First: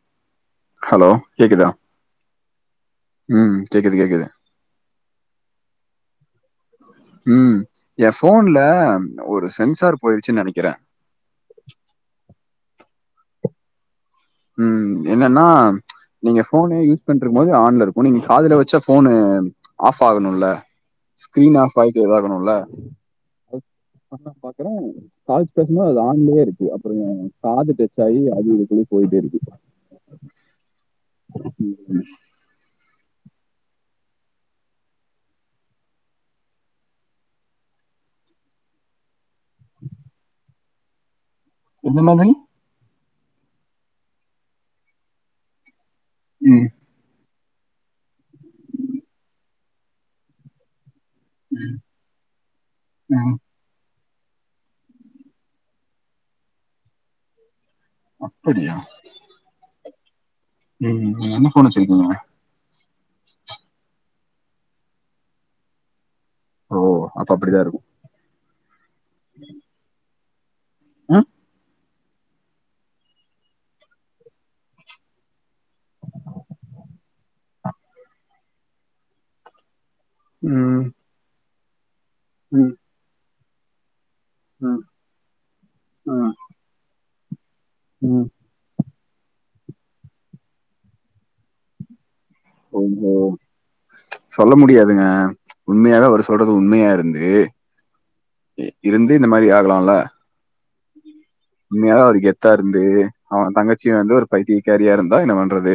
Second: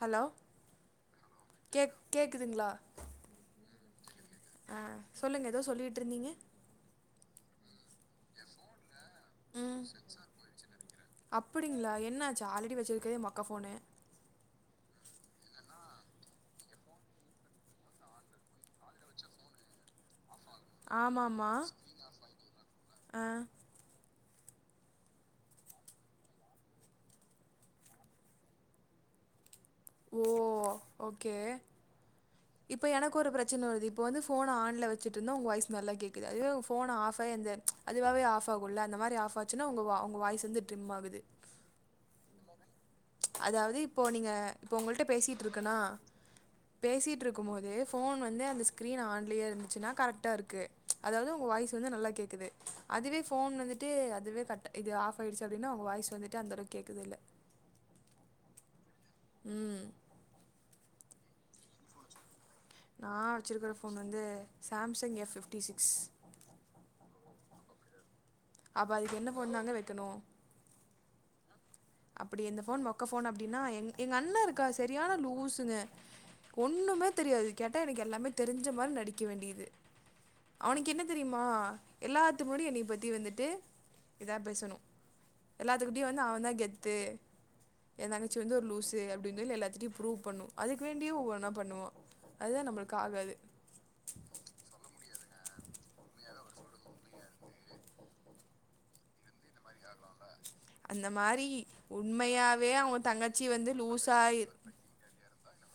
Hello hello கேக்குதா? கேக் கேக்குதுங்களா ம். கேக்குது, கேக்குது. அஹ் சொல்லுங்க ஏதோ சொல்லிட்டு இருந்தீங்க உம் என் போன்ல ஒரு ம் சென்சார் போயிருச்சுன்னு நினைக்கிறேன் ஓகே மொக்கபோனு உம் என்னன்னா நீங்க போனே யூஸ் பண்ணருக்கும் போது ஆன்ல இருக்கும் நீங்க காதுல வச்ச போனு ஆஃப் ஆகணும்ல ஆமாம்மா ஸ்கிரீன் ஆப் ஆயிட்டு இதாகணும்ல ஆ பாக்குறேன் கால்ஸ் பேசும் மோது அது ஆன்லேயே இருக்கு அப்புறோ காது டச்சாயி அது இது குளி போயிட்டு இருக்குபா ஓ ஓகே இப்ப எனக்கு ஒரு பிரச்சன வருது இப்ப வந் ஃபோன ஆன்ல வச்சட்டுருந்த உங்க வாய்ஸ் நல்லா கேக்குது அதுவே ஃபோன ஆஃப் ஆய் அந்த அதுவாவே ஆஃப் ஆககுல அந்த மாரி ஆப் ஆச்சுன்னா உங்க வா உங்க வாய்ஸ் வந்து ட்ரிம் ஆகுது எந்தமா நீ அதாவது இப்போ நீங்க இப்போ உங்கள்ட்ட பேசிட்டு இருக்கனா ம், பேசிட் ட்டுருக்கு போது ஃபோன் வந்து அந்த ஸ்கிரீன் ஆன்லியே இருந்துச்சுன்னா கரெக்டா இருக்கு அதாவது உங்க வாய்ஸ் வந்து நல்லா கேக்குது அதுவே ம். ஃபோன் வந்துட்டு இதுவே கட் இது ஆஃப் ஆயிடுச்சி அப்பிடின்னா உங்க வாய்ஸ் வந்துட்டு அந்த அளவுக்கு கேக்குதுல்ல அப்பிடியா ம் என்ன ஃபோன் வச்சிருகிக்க நான் வச்சிருக்கற ஃபோன் வந்து சாம்சங் எஃப் ஃபிப்டி சிக்ஸ் ஓ அப்ப அப்பிடித்தா இருக்கு அப்ப அதுக்கு என்ன ஃபோன் தாங்க வைக்கணு ம், அப்பிடி எந்த ஃபோன் மொக்க ஃபோன் அப்பிடின்னா எங எங்க அண்ணா இருக்கா சரியான லூஸுங்க ஒண்ணுமே தெரியாது கேட்டா எனக்கு எல்லாமே தெரிஞ்ச மாரி நடிக்க வேண்டியது ம், அவனுக்கு என்ன தெரியுமா எல்லாத்து முன்னாடி ம், என்னை பத்தி வந்துட்டு இதா பேசணு ம், எல்லாத்துக்கிட்டயு வந்து ம், அவதா கெத் ஏ எ ம். தங்கச்சி வந்து ஒரு லூஸ் து அப்பிடின்னு சொல்லி எல்லாத்திட்டியு பூருப் பண்ணு அதுக்கு வேண்டிய ஒவ்வொன்னா பண்ணுவா அதுதா நம்மளுக்கு ஓஹோ ஆகாது சொல்ல முடியாதுங்க உண்மையாவே அவர் சொல்றது உண்மையா இருந்து இருந்து இந்த மாரி ஆகலால்ல அந்த மாரி உண்மையாவே அவுரு கெத்தா இருந்து அவ தங்கச்சி வந்து ஒரு பைத்தியகாரியா இருந்தா என்ன பண்றது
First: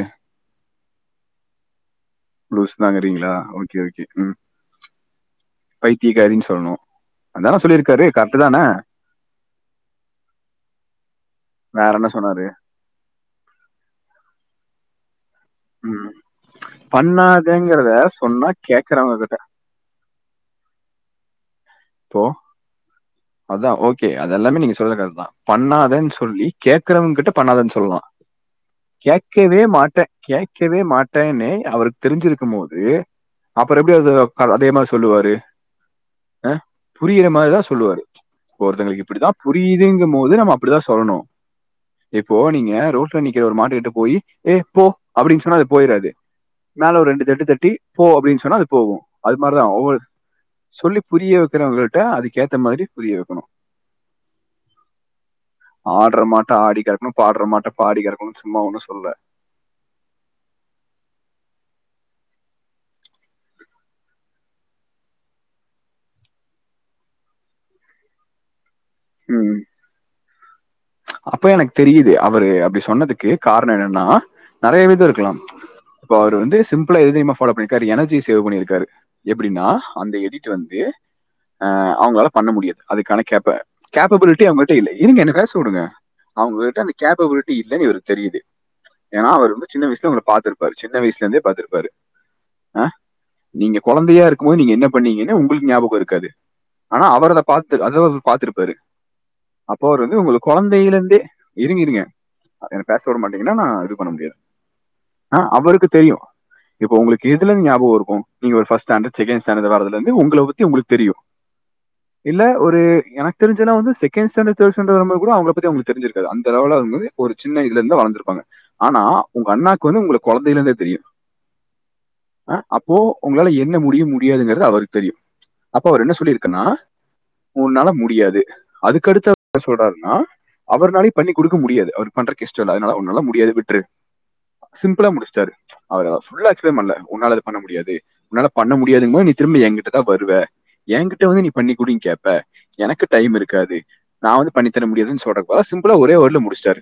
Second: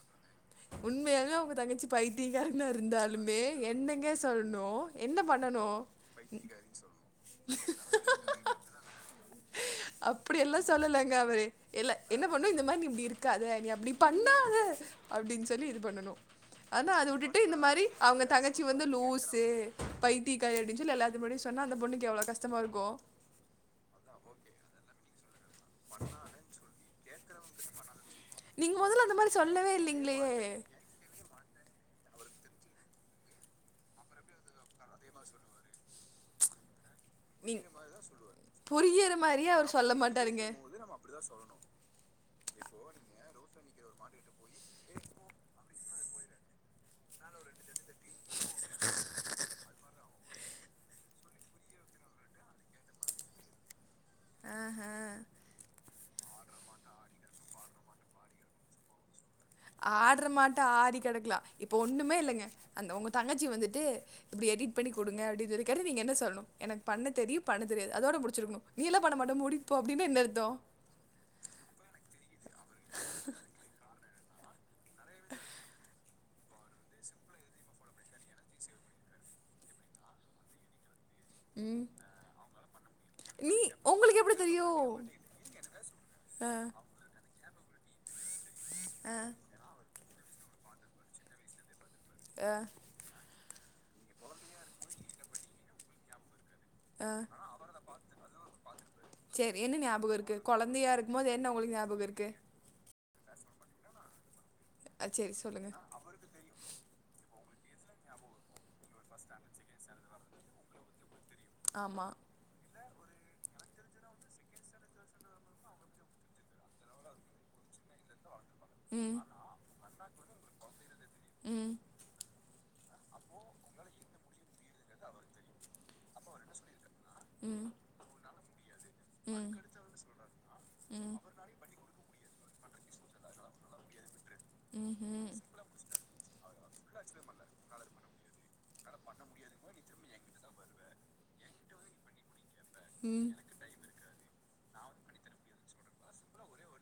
உண்மையாவே அவுங்க தங்கச்சி பைத்தியகாரனா லூஸ் தாங்கிறீங்களா? இருந்தாலுமே ஓகே, ஓகே. என்னங்க ம். சொல்னு என்ன பண்ணனு பைத்தியக்காரின்னு சொல்லணும். அதான சொல்லியிருக்காரு. கரெக்ட்டு தான? அப்பிடிய எல்லா சொல்லலங்க அவரு எல்ல வேற என்ன சொன்னாரு? பண்ணு இந்த மாரி நீ இப்பிடி இருக்காத நீ அப்பிடி பண்ணாத அப்பிடின் சொல்லி இது ம். பண்ணு ஆனா அதவுட்டுட்டு இந்த மாரி பண்ணாதங்கிறத அவுங்க சொன்னா தங்கச்சி வந்து கேட்கறவங்க லூஸ் கிட்ட பை [unintelligible] எல்லாத்து முன்னாடி சொ சொன்னா அந்த பொண்ணுக்கு இப்போ எவ்ளோ கஷ்டமா இருக்கு அதான் ஓகே அது எல்லாமே நீங்க சொல்றது கரெக்டு தான் பண்ணாதேன்னு சொல்லி கே்கறவங்க கிட்ட பண்ணாதேன்னு சொல்லுவலான் நீங்க மொதல்ல அந்த மாரி கேகவே சொல்லவே மாட்டேன் இல்லைங்களே கேட்கவே மாட்டேன்னே அவருக்கு தெரிஞ்சிருக்கும் போது அப்புறம் எப்படி அது அதே மாதிரி சொல்லுவாரு அஹ புரியிற மாதிரி நீங் தான் சொல்லுவாரு ஒருத்தங்களுக்கு புரியிற இப்படித்தான் மாரியே அவர் சொல்ல புரியுதுங்கும் போது மாட்டாருங்க நம்ம அப்படித்தான் சொல்லணும் இப்போ நீங்க ரோட்ல நிக்கிற ஒரு மாட்டு கிட்ட போய் ஏ போ அப்படின்னு சொன்னா அது போயிறாது மேல ஒரு ரெண்டு தட்டு தட்டி போ அப்படின்னு சொன்னா அது போவும் அது மாதிரிதான் ஒவ்வொரு சொல்லி புரிய வைக்கிறவங்களிட்ட அதுக்கேத்த மாதிரி புரிய வைக்கணும் ஆஹ் ஆஹ் ஆடுற மாட்ட ஆடி கறக்கணும் பாடுற மாட்ட பாடி கறக்கணும் சும்மா ஒண்ணும் சொல்ல ஆடற மாட்ட ஆறி கிடக்கலாம் இப்போ ஒன்றுமே இல்லைங்க அந்த உங்க தங்கச்சி வந்துட்டு இப்படி எடிட் பண்ணி குடுங்க அப்படனு சொன்னா கேட்ட நீங்க என்ன சொல்லணும் எனக்கு பண்ண தெரியும் பண்ண தெரியாது அதோட முடிச்சிருக்கணும் நீலாம் பண்ண மாட்ட ம் மூடிட்டு போ அப்படின்னா என்ன அர்த்தம் அப்ப எனக்கு தெரியுது அவரு அப்படி சொன்னதுக்கு காரணம் என்னன்னா நிறைய விதம் இருக்கலாம் இப்ப அவரு வந்து சிம்பிளா என்ன தெரியுமா பாஃலோ பண்ணியிருக்காரு எனர்ஜி சேவ் பண்ணிருக்காரு எப்படின்னா அந்த எடிட் வந்து ம். ஆஹ் அவங்களால பண்ண முடியாது அதுக்கான கேப்ப நீ உங்களுக்கு எப்படி கேப்பபிலிட்டி அவங்கிட்ட தெரியும்? இல்லை இதுங்க என்ன பேச வுடுங்க அ, அவங்க கிட்ட அந்த கேப் இல்லங்குறது தெரியுது ஏன்னா அவர் வந்து சின்ன வயசுல உங்களை பாத்துரு பாரு சின்ன வயசுல இருந்தே பாத்துரு பாரு ஆ நீங்க குழந்தையா இருக்கும் போது நீங்க என்ன பண்ணீங்கன்னா உங்களுக்கு ஞாபகம் இருக்காது ஆனா அ. அவர் பாத்த அத பாத்துருப்பாரு சரி, என்ன அப்போ ஞாபகம் வது இருக்கு? உங்களுக்கு குழந்த குழந்தையா அப்பேல இருந்தே இருக்கும்போது என்ன உங்களுக்கு இருங்கருங்க ஞாபகம் இருக்கு? எனக்கு பேச வுட மாட்டீங்கன்னா நான் இது பண்ண முடியாது அ, சரி ஆஹ் சொல்லுங்க. அவருக்கு தெரியும் இப்ப உங்களுக்கு இதுல இருந்துஞாபம் இருக்கும் நீங்க ஒரு பர்ஸ்ட்ஸ்டாண்ட் செகண்ட் ஸ்டாண்டர்ட வரதுல இருந்து உங்கள பத்தி உங்களுக்கு தெரியும் ஆமா. இல்ல ஒரு எனக்கு தெரிஞ்சதலாம் வந்து செகண்ட்ஸாண்ட தேடுஸ்ஸாண்ட கூட அவங்க உங்களுக்கு தெரிஞ்சிருக்காது அந்த ஒரு சின்ன இதுல இருந்து வளந்துருப்பாங்க ஆனா ம், உங்க அண்ணாக்கு வந்து உங்களுக்கு குழந்தைையில இருந்தே தெரியும் ம், அஹ அப்போ உங்களால என்ன முடிய முடியாதுங்கிறது அவருக்கு தெரியும் அப்ப அவர் என்ன சொல்லியிருக்கன்னா ம், உன்னால முடியாது ம், அதுக்கடுத்து சொல்றாருன்னா அவர்னாலே பண்ணி கொடுக்க முடியாது அவர் பண்ற கஷ்டம் இல்ல அதனால உன்னால முடியாது விற்று சிம்பிளா ம்ஹ்ம். ம். முடிச்சிட்டா அவர் அத ஃபுல்லா எக்ஸ்பிளைன் பண்ணல உன்னால பண்ண முடியாது உன்னால பண்ண முடியாதுங் போது நீ திரும்ப என்கிட்டதா வருவ என்கிட்ட வந்து நீ பண்ணிகுடு கேப்ப எனக்கு ம் டைம் இருக்காது நா வந்து பண்ணி தர முடியதுன் சொ அதுக்கு பதிலா சிம்பிளா ஒரே வேட்ல முடிச்சிட்டரு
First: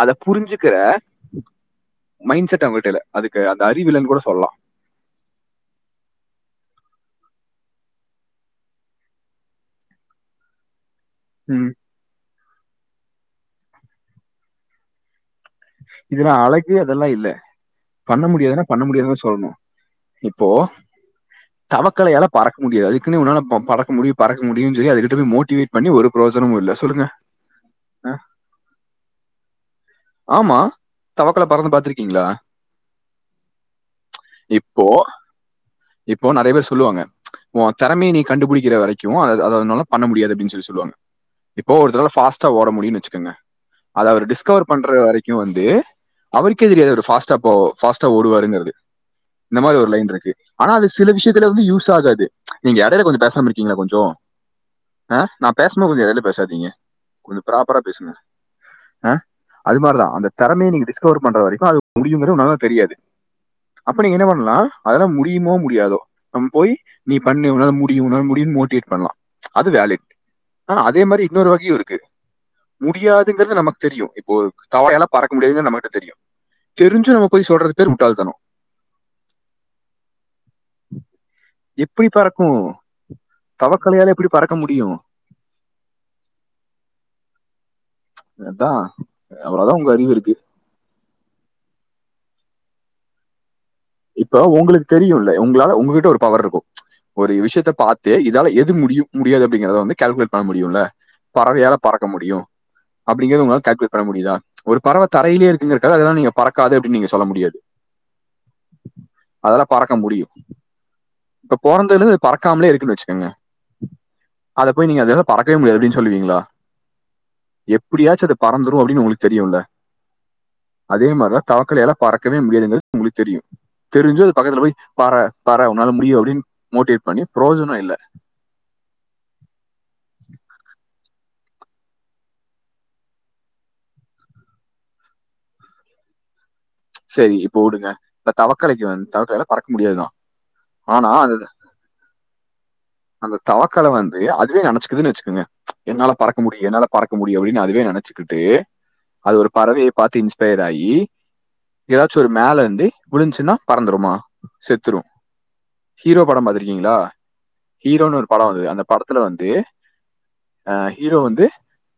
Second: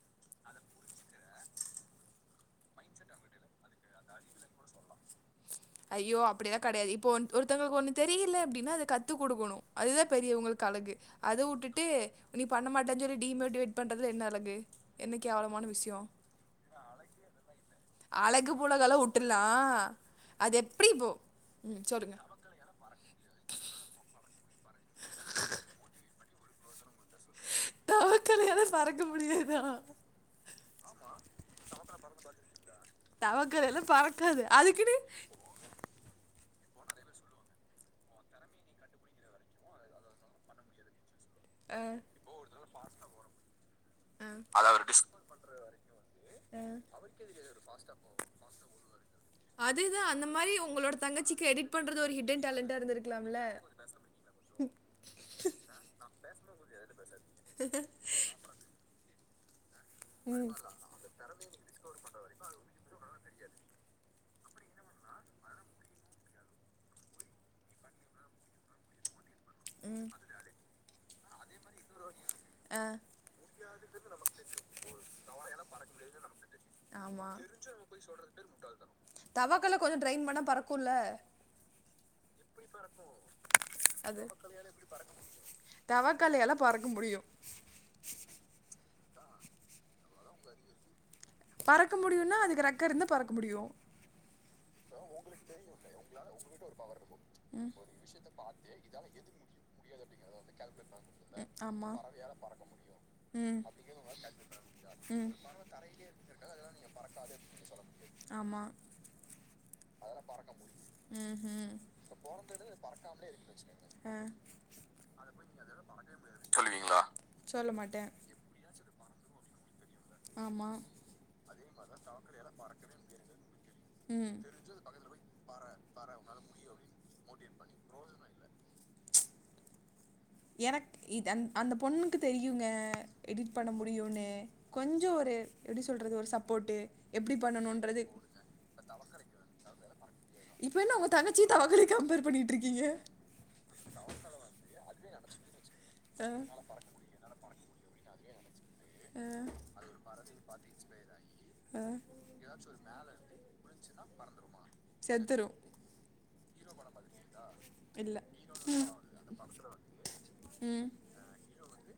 அத புரிஞ்சுக்கிற மைண்ட் செட் அவட்ட இல்ல அதுக்கு அந் ஐயோ அப்படிலா கிடையாது இப்போ ஒன் ஒருத் த்தவங்களுக்கு ஒன்னு தெரியலை அப்படின்னா அத கத்து கொடுக்கணு அதுதா பெரியவங்களுக்கு அழகு அது ம், உட்டுட்டு நீ பண்ண மாட்டா சொல்லி டீமோட்டிவேட் பண்றதுல என்ன அழகு எனக் இதன அழக்கு அதெல்லா இல்ல பண்ண அழகு முடியாதுன்னா பண்ண புலகெல்லாம் முடியாதுான சொல்லணு விட்டுலாம் இப்போ அது எப்படி இப்போ ம் சொல்லுங்க தவக்கலையால பறக்க முடியாது அதுக்குன்ன உன்னால ப பறக்க முடியு பற முடியு அதுகிட்ட மோட்டிவேட் பண்ணி ஒரு பிரயோஜனமு இல்ல சொல்லுங்க ஆ, தவக்கலையால பறக்க முடியாதா ஆமா தவக்கல பறந்து பாத்திருக்கீங்களா தவக்கலையால பறக்காது இப்போ அதுக்குன்னு இப்போ நெறைய பேர் சொல்லுவாங்க உ திறமைய நீ கண்டுபிடிக்கிற வரைக்கு அதாவது அதனால பண்ண முடியாது அப்படின்னு சொல்லி சொல்லுவாங்க இப்போ அஹ், ஒருத்தரால பாஸ்டா ஓட முடியும் வச்சுக்கோங்க அது அவர் டிஸ்கவர் அது அவர் பண்ற [unintelligible] டிஸ் வரைக்கு வந்து அவருக்கு தெரியது அவரு ஃபாஸ்ட்டா போ ஃபாஸ்டா போ ஓடுவார் எங்கிறது இந்த மாரி ஒரு லைன் அதுதான் அந்த இருக்கு மாதிரி உங்களோட சில தங்கச்சிக்கு விஷயத்துல எடிட் யூஸ் பண்ணுறது ஒரு ஆகாது ஹிடன் நீங்க டேலண்டாக இடையில கொஞ்சோ இருந்திருக்கலாம்ல பேசாம இருக்கீங்களா கொஞ்சோ ஆ நா பேசுபோது பேசஞ்ச [unintelligible] பேசாதீங்க கொஞ்ச ப்ராப்ரா பேசுங்க ஆ அது மாரிதா அந்த தரமைய நீங்க டிஸ்கவர் பண்ற வரைக்கு அது முடியுங்கர உன்னால தெரியாது அப்ப நீங்க என்ன பண் லா அதெல்லா முடியுமோ முடியாதோ நம்ம போய் நீ பண்ண உன்ன முடியு உன்ன முடியு மோட்டிவேட் பண்ணலா அது வேலிட் ஆ அதே மாரி இன்னொரு [unintelligible] இருக்கு ஆ முடியாதுங்கிறது நமக்கு தெரியு தவையாலா பறக்க முடியாதுன்னு நம்மகிட்ட தெரியு தெரிஞ்சு நம்ம ஆமாம் போய் சொல்றது பேர் முட்டாலதானம் தவக்கலை கொஞ்சம் ட்ரெயின் பண்ணால் பறக்கும்ல எப்படி பறக்கு தவக்கலையால அது எப்படி பறக்க முடியு தவக்காலையால பறக்க முடியு அவ்வளவுதா உங்க அறிவு இருக்கு பறக்க முடியும்னா அதுக்கு ரக்க இருந்து பறக்க முடியு இப்ப உங்களுக்கு தெரியும்ல உங்களால உங்ககிட்ட ஒரு பவர் இருக்கும் ஒரு விஷயத்த பார்த்தே இதால எது முடியும் முடியாது அப்படிங்கறத வந்து கால்குலேட் பண்ண முடியும்ல்ல ம் பறவையால ஆமா பறக்க முடியும் அப்படிங்கிறது ம் உங்களால கல்குலேட் பண்ண முடியுதா ஒரு பறவை ம் தரையிலேயேக்குங்கறக்க அதெல்லாம் நீங்க பறக்காது அப்படின்னு நீங்க சொல்ல முடியாது ஆமா அதெல்லாம் பறக்க முடியும் ம் இப்ப ம் பறந்தது பறக்காமலே இருக்குன்னு வச்சுக்கோங்க ஆ அதை போய் நீங்க அதெல்லாம் பறக்கவே முடியாது அப்படின்னு சொல்லுவீங்களா சொல்லுவீங்களா சொல்ல மாட்டே எப்படியாச்சும் அது பறந்துரும் அப்படின்னு உங்களுக்கு தெரியும்ல ஆமா அ மாதிரி தான் தவக்காலயால பறக்கவே முடியாதுனு உங்களுக்கு தெரியும் தெரிஞ்சும் அது ம் பக்கத்துல போய் பற பற உன்னால முடியும் அப்படின்னு மோட்டிவேட் பண்ணி புரோஜனம் இல்ல எனக்கு இது அந் அந்த பொண்ணுக்கு தெரியுங்க எடிட் பண்ண முடியும்ன்னு கொஞ்சம் ஒரு எப்படி சொல்கறிது ஒரு சப் சேரி இப்போ விடுங்க இந்த தவக்கலைக்கு வந்து தவக்கலை பறக்க முடியாதுதான் இப்ப என்ன உங்க ஆனா தங்கச்சி அந்த தவக்கலைய கம்பேர் பண்ணிட்ருக்கீங்க அந்த தவக்கலை வந்து அதுவே நினைச்சுக்குதுன்னு வச்சு ங்க என்னால் ஆ பறக்க முடியும் என்னால் பறக்க முடியும் அப்படின்னு அதுவே நினைச்சு டே அது ஒரு பறவைய பார்த்து இன்ஸ்பயர் ஆகி ஏதாச்சும் ஒரு மேல இருந்து விழஞ்சுன்னா பறந்துடுமா செத்துரும் செத்துரு ஹீரோ படம் பார்த்த இருக்கா ஹரோ இல்ல ஒரு படம் வந்தது அந்த படத்துல வந்து ம் ஹீரோ வந்து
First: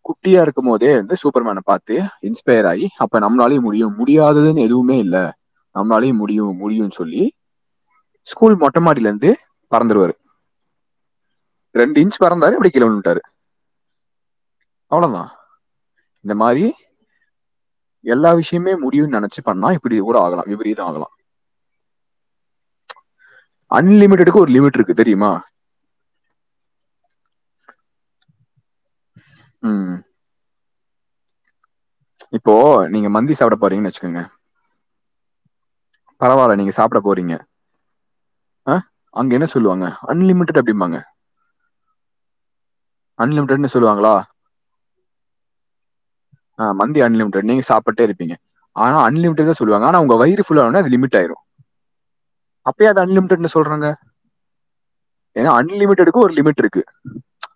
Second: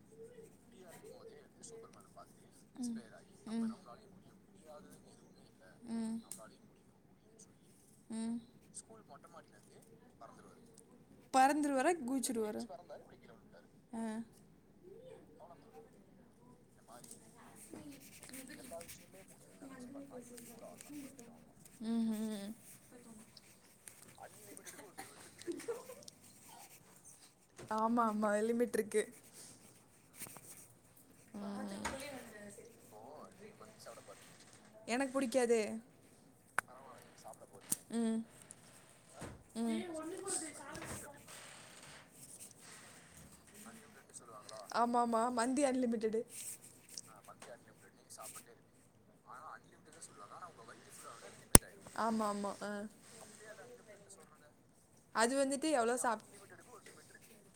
குட்டியா இருக்கும் போதே வந்து சூப்பர் மேன் பார்த்து இன்ஸ்பயர் ஆகி நம்மளால முடியாததுன்னு எதுவுமே இல்ல நம்மளாலயே ம் முடியும் முடியும் சொல்லி ம் ஸ்கூல் மொட்டை மாடியில இருந்து பறந்துருவாரு பறந்துருவாரா ரெண்டு இன்ச் பறந்தாரு குதிச்சிருவாரா எப்படியும் கீழ விழுந்துட்டாரு ஆ அவ்வளவுதான் இந்த மாதிரி எல்லா விஷயமே முடியும்ன்னு நினைச்சு நான் இப்படி கூட ஆகலாம் எப்படிதான் ஆகலாம் ம்ஹூம் அன்லிமிடெடுக்கு ஒரு லிமிட் இருக்கு தெரியுமா ஆமா ஆமா லிமிட் இருக்கு உஹம் இப்போ நீங்க மந்தி சாப்பிட போறீங்கன்னு வச்சுக்கோங்க எனக்கு புடிக்காது பரவாயில்ல நீங்க சாப்பிட போறீங்க ம் அஹ் அங்க என்ன சொல்லுவாங்க அன்லிமிடட் அப்படிபாங்க அன்லிமிடடன்னு சொல்லுவாங்களா ஆமா ஆமா மந்தி அன்லிமிட்டெடு ஆஹ் மந்தி அன்லிமிட் நீங்க சாப்பிட்டே இருப்பீங்க ஆனா அன்லிமிட த சொல்லுவாங்க ஆனா உங்க வயிறு து லிமி்ட் ஆயிடும் ஆமா ஆமா ஆ அப்ப அன்லிமிட் சொல்றாங்க அது வந்துட்டு எவ்வளோ அன்லிமிட் சாப் இருக்கு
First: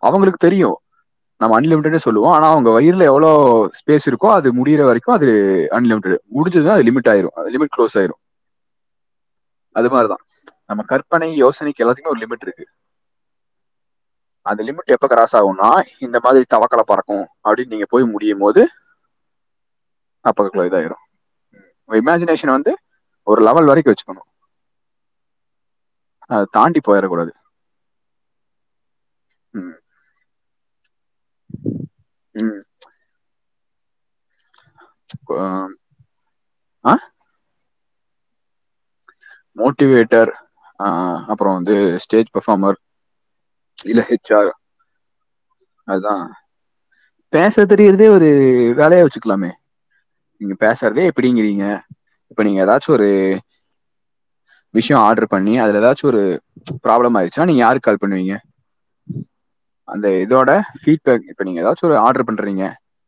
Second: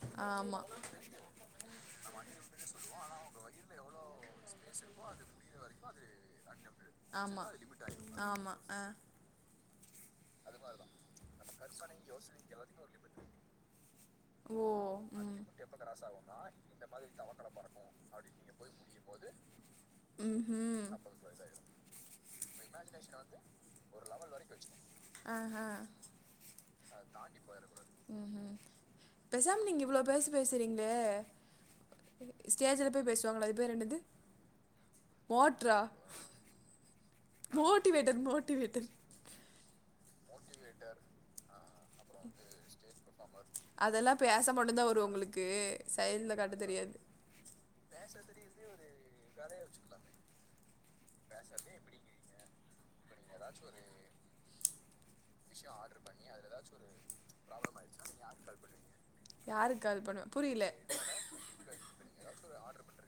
அவங்களுக்கு ஆமா தெரியும் நம்ம சொல்லு வோம் ஆ அவங்க வயிறுல எவ்வளவு ஸ்பேஸ் இருக்கோ அது முடிற வரைக்கும் அது அன்லிமிடெட் அது முடிஞ்சுனா லிமிடெட் ஆமா ஆமா ஆஹ இது தான் நம்ம கற்பனை யோசனைக்கு எல்லாத்துக்குமே ஒரு லிமிட் இருக்கு அந்த ஓ லிமிட் எப்ப கிராஸ் ம் ஆகுனா இந்த மாரி தவக்கல பறக்கு அப்டின்னு நீங்க போய் முடியு போது அப்பக்குல ம்ஹூம் இதாயிரு இமாஜினேஷன் வந்து ஒரு லெவல் வரைக்கு வெச்சுக்கணு ஆ ஆ உ பேசாம ம். நீங்க இவ்ளோ பேச சரிங்களே ம். ஸ்டேஜ்ல போய் பேசுவாங்ளா அது வேர என்னது ஆ வாட்றா ஆ மோட்டிவேட்டர் மோட்டிவேட்டர் மோட் ஸ்டேஜ் பெர்ஃபார்மர் இல்ல அதெல்லா ஹெச்ஆர் பேச மட்டும்தா வரு ஒங்களுக்கு அதுதான் செயல்ல காட்ட தெரியாது பேச தெரியறதே ஒரு வேலயா வெச்சுக்கலாமே நீங்க ஆ சரி எப்டிங்கிறீங்க இப்படிங்க நீங்க எதாவது ஒரு விஷயோ ஆடர் பண்ணி அதுல ஏதாச்சு ஒரு ப்ரோப்லம் ஆயிருச்சுன்னா நீ யாருக் கால் பண்ணுவீங்க யாருக்கு கால் அந்த பண்ணுவ இதோட புரியல பீட்பேக் இப்ப நீங்க ஏதாச்சு ஒரு ஆர்டர் பண்றீங்க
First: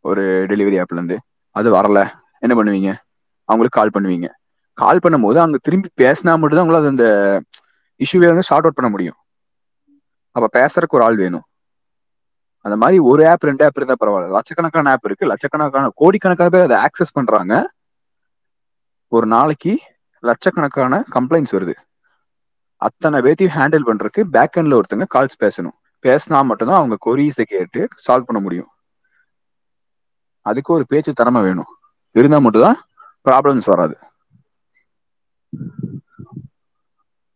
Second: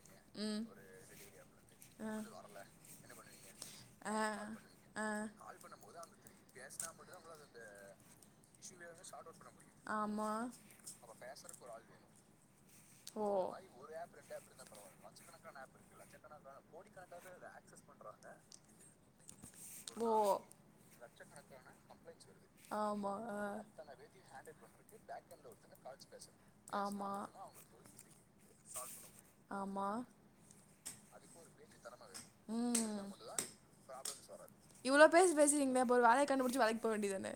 ஒரு ம் டெலிவரி ஆப்லருந்து அது வரல என்ன பண்ணுவீங்க அவுங்களுக்கு கால் ஆ பண்ணுவீங்க கால் ஆ பண்ணும் போது அங்க திரும்பி பேசினா மட்டுதா உங்களாள அது அந்த இஷூ சார்ட் அவுட் பண்ண முடியு ஆமா அப்ப பேசுறக்கு ஒரு ஆள் வேணு அந்த மாரி ஒரு ஓ ஆப் ரெண்டு டேப் இருந்தாகூட பரவால்ல லட்சணக்கான ஆப் இருக்கு லட்சணக்கான கோடிக்கணக்கான ஆக்சஸ் பண்றாங்க ஒரு நாளைக்கு ஓ லட்சக்கணக்கான கம்ளைட்ஸ் வருது ஆமா அத்தனை ஆ பேத்தையும் ஹேண்டில் பண்றதுக்கு பேக் எண்ட்ல ஒருத்தங்க கால்ஸ் பேசணும் பேசினா மட்டும்தான் அவங்க ஆமா கொரிஸை கேட்டு சால்வ் பண்ண முடியு ஆமா அதுக்கு ஒரு பேச்சு தெரம வேணு இருந்தா மட்டு தா ம் ப்ராப்ளம்ஸ் வராது வேண்டிய தானே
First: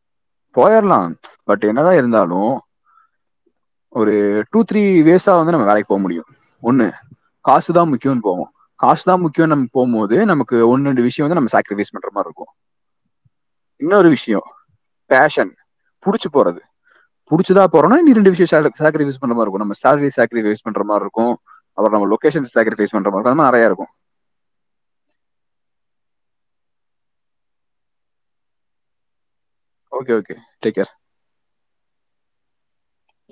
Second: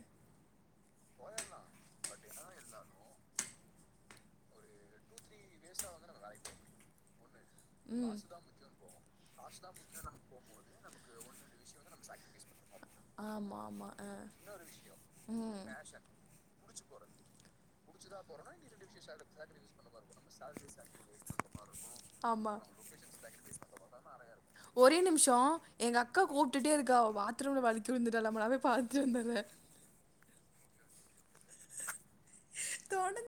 போயிறலா பட் என்னதா இருந்தாலு ஒரு டூ த்ரீ வேஸ் நம்ம வேலைக்கு போக முடியு ஒன்னு காசு தா முக்கியோன் போவோ காசுதா முக்கியோ நம்ம போகும்பது நமக்கு ஒன்னு ரெண்டு விஷம் வந்து சேக்ரிபைஸ் பண்ற மாரி இருக்கு ஆமா ஆமா இன்னொரு ஆ விஷயோ பேஷன் ம் புடிச்சு போறது புடிச்சுதா போறோண்டு விஷய சாகக்கரி ூஸ் பண்ணாம இரு ந சேரி [unintelligible] பண்ற மாதிரி இருக்கு அப்றோ நம்ம லொகேஷன் ஆமா சேக்ரிபைஸ் பண்ற மாரி நெறய இருக்கு ட்டுட்டே இருக்கா பாத்ரூம்ல வழுக்கி விழுந்துட்டாளாமா நா போயி பாத்துட்டு வந்தர்றே ஓகே ஓகே டேக் கேர் தொட